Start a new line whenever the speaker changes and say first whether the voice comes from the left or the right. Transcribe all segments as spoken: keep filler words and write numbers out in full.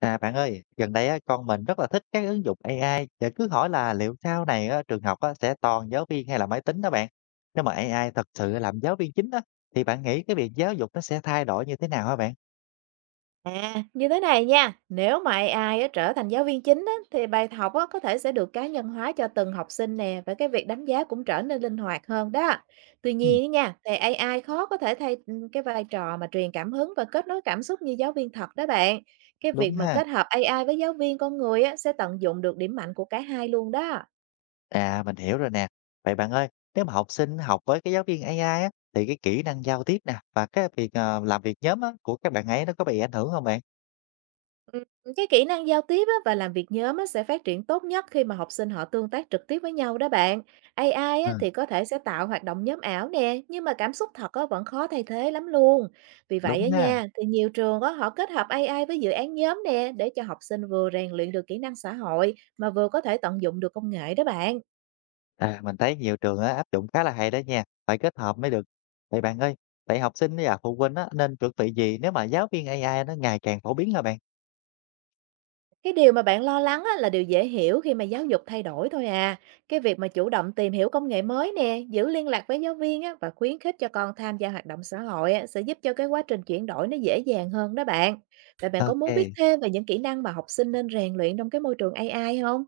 left: À, bạn ơi, gần đây á, con mình rất là thích các ứng dụng ây ai và cứ hỏi là liệu sau này á, trường học á, sẽ toàn giáo viên hay là máy tính đó bạn. Nếu mà A I thật sự làm giáo viên chính á, thì bạn nghĩ cái việc giáo dục nó sẽ thay đổi như thế nào hả bạn?
right: À, như thế này nha, nếu mà a i á, trở thành giáo viên chính á, thì bài học á, có thể sẽ được cá nhân hóa cho từng học sinh nè và cái việc đánh giá cũng trở nên linh hoạt hơn đó. Tuy
left: Ừ,
right: nhiên á nha, thì a i khó có thể thay ừ, cái vai trò mà truyền cảm hứng và kết nối cảm xúc như giáo viên thật đó bạn. Cái việc
left: đúng
right: mà
left: ha.
right: kết hợp a i với giáo viên con người á, sẽ tận dụng được điểm mạnh của cả hai luôn đó.
left: À, mình hiểu rồi nè. Vậy bạn ơi, nếu mà học sinh học với cái giáo viên A I á, thì cái kỹ năng giao tiếp nè và cái việc ờ, làm việc nhóm á, của các bạn ấy nó có bị ảnh hưởng không bạn?
right: Ừm, cái kỹ năng giao tiếp á và làm việc nhóm á sẽ phát triển tốt nhất khi mà học sinh họ tương tác trực tiếp với nhau đó bạn. a i
left: Ừ,
right: á thì có thể sẽ tạo hoạt động nhóm ảo nè, nhưng mà cảm xúc thật á vẫn khó thay thế lắm luôn. Vì vậy á
left: đúng ha.
right: nha, thì nhiều trường á họ kết hợp a i với dự án nhóm nè để cho học sinh vừa rèn luyện được kỹ năng xã hội mà vừa có thể tận dụng được công nghệ đó bạn.
left: À, mình thấy nhiều trường á, áp dụng khá là hay đó nha, phải kết hợp mới được. Vậy bạn ơi, vậy học sinh và phụ huynh á, nên chuẩn bị gì nếu mà giáo viên A I nó ngày càng phổ biến hả bạn?
right: Cái điều mà bạn lo lắng á, là điều dễ hiểu khi mà giáo dục thay đổi thôi à. Cái việc mà chủ động tìm hiểu công nghệ mới nè, giữ liên lạc với giáo viên á, và khuyến khích cho con tham gia hoạt động xã hội á, sẽ giúp cho cái quá trình chuyển đổi nó dễ dàng hơn đó bạn. Vậy bạn có muốn biết
left: Ok,
right: thêm về những kỹ năng mà học sinh nên rèn luyện trong cái môi trường a i không?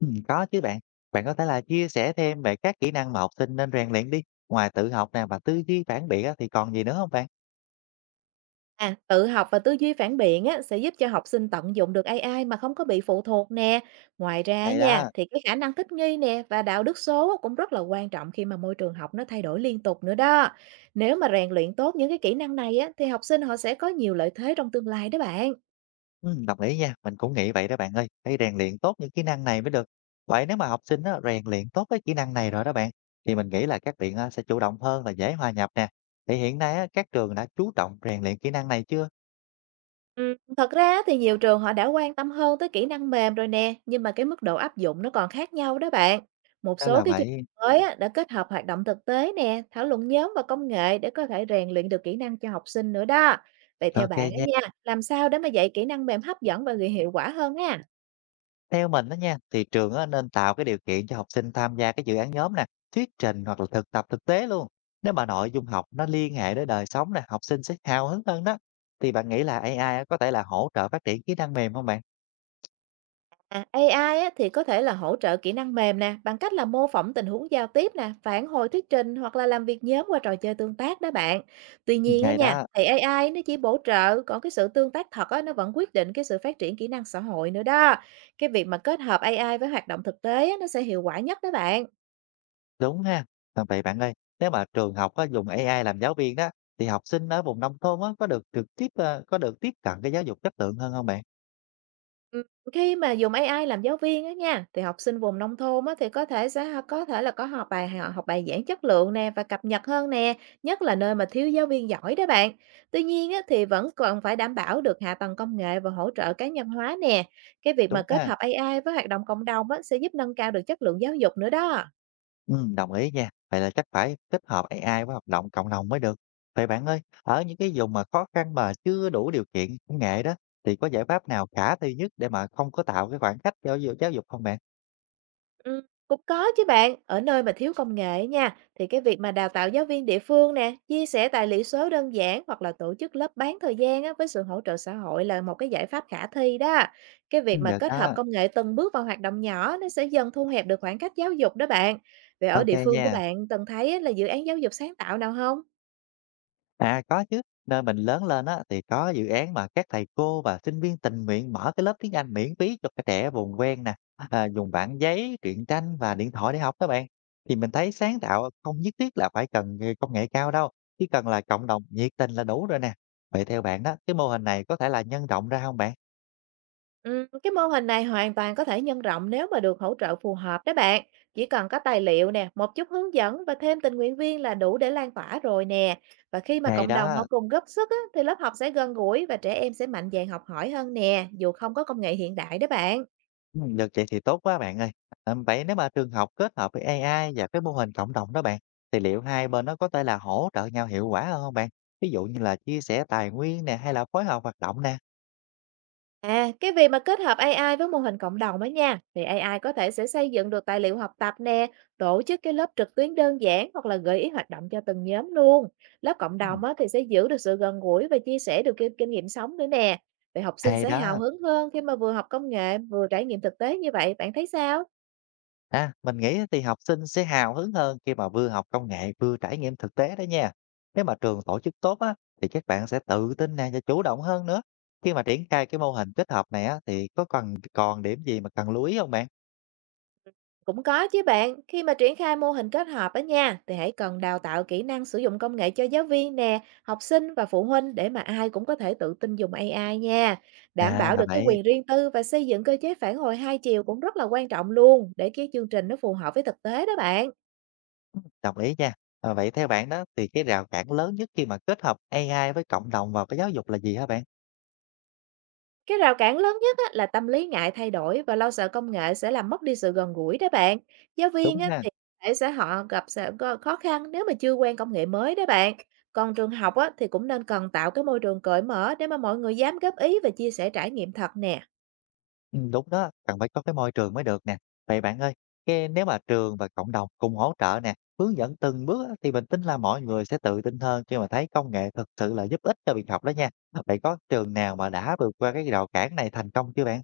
left: ừ, có chứ bạn. Bạn có thể là chia sẻ thêm về các kỹ năng mà học sinh nên rèn luyện đi. Ngoài tự học nè và tư duy phản biện á, thì còn gì nữa không bạn?
right: À, tự học và tư duy phản biện á, sẽ giúp cho học sinh tận dụng được a i mà không có bị phụ thuộc nè. Ngoài ra á
left: Hay
right: nha,
left: đó.
right: thì cái khả năng thích nghi nè và đạo đức số á cũng rất là quan trọng khi mà môi trường học nó thay đổi liên tục nữa đó. Nếu mà rèn luyện tốt những cái kỹ năng này á, thì học sinh họ sẽ có nhiều lợi thế trong tương lai đó bạn.
left: Ừm, đồng ý nha, mình cũng nghĩ vậy đó bạn ơi, phải rèn luyện tốt những kỹ năng này mới được. Vậy nếu mà học sinh á, rèn luyện tốt cái kỹ năng này rồi đó bạn, thì mình nghĩ là các bạn à, sẽ chủ động hơn và dễ hòa nhập nè. Thì hiện nay á, các trường đã chú trọng rèn luyện kỹ năng này chưa?
right: Ừm, thật ra á thì nhiều trường họ đã quan tâm hơn tới kỹ năng mềm rồi nè, nhưng mà cái mức độ áp dụng nó còn khác nhau đó bạn. Một
left: Đó
right: số
left: là
right: cái chương
left: vậy.
right: trình mới á, đã kết hợp hoạt động thực tế nè, thảo luận nhóm và công nghệ để có thể rèn luyện được kỹ năng cho học sinh nữa đó. Vậy theo
left: Ok
right: bạn á
left: nha.
right: nha, làm sao để mà dạy kỹ năng mềm hấp dẫn và người hiệu quả hơn ha?
left: Theo mình đó nha, thì trường á, nên tạo cái điều kiện cho học sinh tham gia cái dự án nhóm nè, thuyết trình hoặc là thực tập thực tế luôn. Nếu mà nội dung học nó liên hệ đến đời sống nè, học sinh sẽ hào hứng hơn đó. Thì bạn nghĩ là A I á, có thể là hỗ trợ phát triển kỹ năng mềm không bạn?
right: À, a i á, thì có thể là hỗ trợ kỹ năng mềm nè, bằng cách là mô phỏng tình huống giao tiếp nè, phản hồi thuyết trình hoặc là làm việc nhóm qua trò chơi tương tác đó bạn. Tuy nhiên á
left: Ngày
right: nha,
left: đó.
right: thì a i nó chỉ bổ trợ, còn cái sự tương tác thật á, nó vẫn quyết định cái sự phát triển kỹ năng xã hội nữa đó. Cái việc mà kết hợp a i với hoạt động thực tế á, nó sẽ hiệu quả nhất đó bạn.
left: Đúng ha. À, vậy bạn ơi, nếu mà trường học có dùng A I làm giáo viên đó, thì học sinh ở vùng nông thôn á, có được trực tiếp ờ, có được tiếp cận cái giáo dục chất lượng hơn không bạn?
right: Ừm, Khi mà dùng a i làm giáo viên á nha, thì học sinh vùng nông thôn á, thì có thể sẽ có thể là có học bài họ học bài giảng chất lượng nè và cập nhật hơn nè, nhất là nơi mà thiếu giáo viên giỏi đó bạn. Tuy nhiên á, thì vẫn còn phải đảm bảo được hạ tầng công nghệ và hỗ trợ cá nhân hóa nè. Cái việc mà
left: Đúng
right: kết
left: ha.
right: hợp a i với hoạt động cộng đồng á, sẽ giúp nâng cao được chất lượng giáo dục nữa đó.
left: Ừ, đồng ý nha. Vậy là chắc phải kết hợp A I với hoạt động cộng đồng mới được. Vậy bạn ơi, ở những cái vùng mà khó khăn mà chưa đủ điều kiện công nghệ đó, thì có giải pháp nào khả thi nhất để mà không có tạo cái khoảng cách cho giáo dục giáo dục không bạn?
right: Ừm, Cũng có chứ bạn. Ở nơi mà thiếu công nghệ nha, thì cái việc mà đào tạo giáo viên địa phương nè, chia sẻ tài liệu số đơn giản hoặc là tổ chức lớp bán thời gian á, với sự hỗ trợ xã hội là một cái giải pháp khả thi đó. Cái
left: Ừ,
right: việc mà
left: được
right: kết hợp
left: đó.
right: công nghệ từng bước vào hoạt động nhỏ nó sẽ dần thu hẹp được khoảng cách giáo dục đó bạn. Vậy ở
left: Ok
right: địa phương của
left: nha.
right: bạn từng thấy á, là dự án giáo dục sáng tạo nào không?
left: À, có chứ, nơi mình lớn lên á, thì có dự án mà các thầy cô và sinh viên tình nguyện mở cái lớp tiếng Anh miễn phí cho các trẻ vùng ven nè, à, dùng bảng giấy, truyện tranh và điện thoại để học các bạn. Thì mình thấy sáng tạo không nhất thiết là phải cần nghề- công nghệ cao đâu, chỉ cần là cộng đồng nhiệt tình là đủ rồi nè. Vậy theo bạn đó, cái mô hình này có thể là nhân rộng ra không bạn?
right: Ừm, cái mô hình này hoàn toàn có thể nhân rộng nếu mà được hỗ trợ phù hợp đó bạn. Chỉ cần có tài liệu nè, một chút hướng dẫn và thêm tình nguyện viên là đủ để lan tỏa rồi nè. Và khi mà
left: Hay
right: cộng đồng họ
left: đó.
right: cùng góp sức á, thì lớp học sẽ gần gũi và trẻ em sẽ mạnh dạn học hỏi hơn nè, dù không có công nghệ hiện đại đó bạn.
left: Ừm, được vậy thì tốt quá bạn ơi. À, vậy nếu mà trường học kết hợp với A I và cái mô hình cộng đồng đó bạn, thì liệu hai bên nó có thể là hỗ trợ nhau hiệu quả hơn hông bạn? Ví dụ như là chia sẻ tài nguyên nè, hay là phối hợp hoạt động nè?
right: À, cái việc mà kết hợp a i với mô hình cộng đồng đó nha, thì a i có thể sẽ xây dựng được tài liệu học tập nè, tổ chức cái lớp trực tuyến đơn giản hoặc là gợi ý hoạt động cho từng nhóm luôn. Lớp cộng đồng
left: Ừm,
right: á, thì sẽ giữ được sự gần gũi và chia sẻ được kinh, kinh nghiệm sống nữa nè. Vậy học sinh
left: hay
right: sẽ hào
left: đó.
right: hứng hơn khi mà vừa học công nghệ vừa trải nghiệm thực tế như vậy, bạn thấy sao?
left: À, mình nghĩ thì học sinh sẽ hào hứng hơn khi mà vừa học công nghệ vừa trải nghiệm thực tế đó nha. Nếu mà trường tổ chức tốt á, thì các bạn sẽ tự tin nè và chủ động hơn nữa. Khi mà triển khai cái mô hình kết hợp này á, thì có cần còn điểm gì mà cần lưu ý không bạn?
right: Cũng có chứ bạn, khi mà triển khai mô hình kết hợp đó nha, thì hãy cần đào tạo kỹ năng sử dụng công nghệ cho giáo viên nè, học sinh và phụ huynh để mà ai cũng có thể tự tin dùng a i nha. Đảm
left: À,
right: bảo được
left: là
right: cái
left: vậy.
right: quyền riêng tư và xây dựng cơ chế phản hồi hai chiều cũng rất là quan trọng luôn để cái chương trình nó phù hợp với thực tế đó bạn.
left: Đồng ý nha. Ờ, vậy theo bạn đó thì cái rào cản lớn nhất khi mà kết hợp A I với cộng đồng vào cái giáo dục là gì hả bạn?
right: Cái rào cản lớn nhất á, là tâm lý ngại thay đổi và lo sợ công nghệ sẽ làm mất đi sự gần gũi đó bạn. Giáo viên
left: Đúng
right: á,
left: ha.
right: thì có thể sẽ họ gặp sẽ có khó khăn nếu mà chưa quen công nghệ mới đó bạn. Còn trường học á, thì cũng nên cần tạo cái môi trường cởi mở để mà mọi người dám góp ý và chia sẻ trải nghiệm thật nè.
left: Ừ, đúng đó, cần phải có cái môi trường mới được nè. Vậy bạn ơi, cái nếu mà trường và cộng đồng cùng hỗ trợ nè, hướng dẫn từng bước á, thì mình tin là mọi người sẽ tự tin hơn khi mà thấy công nghệ thực sự là giúp ích cho việc học đó nha. Vậy có trường nào mà đã vượt qua cái rào cản này thành công chưa bạn?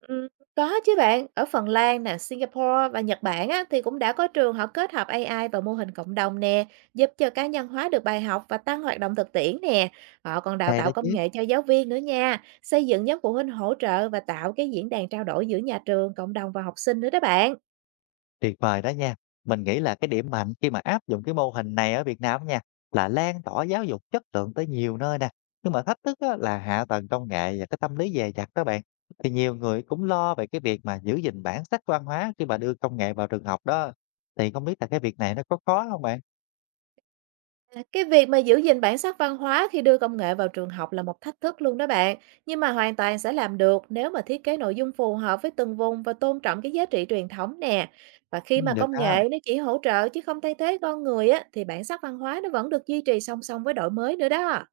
right: Ừm, có chứ bạn, ở Phần Lan nè, Singapore và Nhật Bản á, thì cũng đã có trường họ kết hợp a i và mô hình cộng đồng nè, giúp cho cá nhân hóa được bài học và tăng hoạt động thực tiễn nè. Họ còn đào
left: Hay
right: tạo
left: đó
right: công
left: chứ.
right: nghệ cho giáo viên nữa nha, xây dựng nhóm phụ huynh hỗ trợ và tạo cái diễn đàn trao đổi giữa nhà trường, cộng đồng và học sinh nữa đó bạn.
left: Tuyệt vời đó nha. Mình nghĩ là cái điểm mạnh khi mà áp dụng cái mô hình này ở Việt Nam nha, là lan tỏa giáo dục chất lượng tới nhiều nơi nè. Nhưng mà thách thức á, là hạ tầng công nghệ và cái tâm lý dè dặt đó bạn. Thì nhiều người cũng lo về cái việc mà giữ gìn bản sắc văn hóa khi mà đưa công nghệ vào trường học đó. Thì không biết là cái việc này nó có khó không bạn?
right: À, cái việc mà giữ gìn bản sắc văn hóa khi đưa công nghệ vào trường học là một thách thức luôn đó bạn, nhưng mà hoàn toàn sẽ làm được nếu mà thiết kế nội dung phù hợp với từng vùng và tôn trọng cái giá trị truyền thống nè. Và
left: Ừ,
right: khi mà
left: được
right: công
left: đó.
right: nghệ nó chỉ hỗ trợ chứ không thay thế con người á, thì bản sắc văn hóa nó vẫn được duy trì song song với đổi mới nữa đó.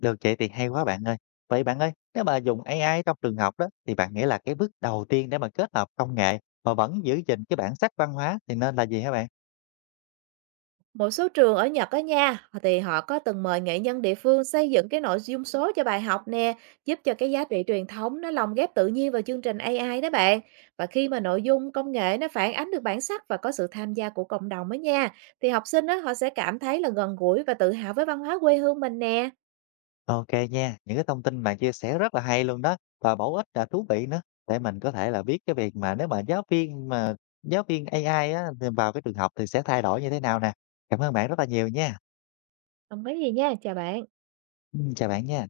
left: Được vậy thì hay quá bạn ơi. Vậy bạn ơi, nếu mà dùng A I trong trường học đó, thì bạn nghĩ là cái bước đầu tiên để mà kết hợp công nghệ mà vẫn giữ gìn cái bản sắc văn hóa thì nên là gì hả bạn?
right: Một số trường ở Nhật á nha, thì họ có từng mời nghệ nhân địa phương xây dựng cái nội dung số cho bài học nè, giúp cho cái giá trị truyền thống nó lồng ghép tự nhiên vào chương trình a i đó bạn. Và khi mà nội dung công nghệ nó phản ánh được bản sắc và có sự tham gia của cộng đồng á nha, thì học sinh đó họ sẽ cảm thấy là gần gũi và tự hào với văn hóa quê hương mình nè.
left: Ok nha, những cái thông tin bạn chia sẻ rất là hay luôn đó và bổ ích và thú vị nữa để mình có thể là biết cái việc mà nếu mà giáo viên mà giáo viên A I á, thì vào cái trường học thì sẽ thay đổi như thế nào nè. Cảm ơn bạn rất là nhiều nha.
right: Không có gì nha, chào bạn.
left: Ừ, chào bạn nha.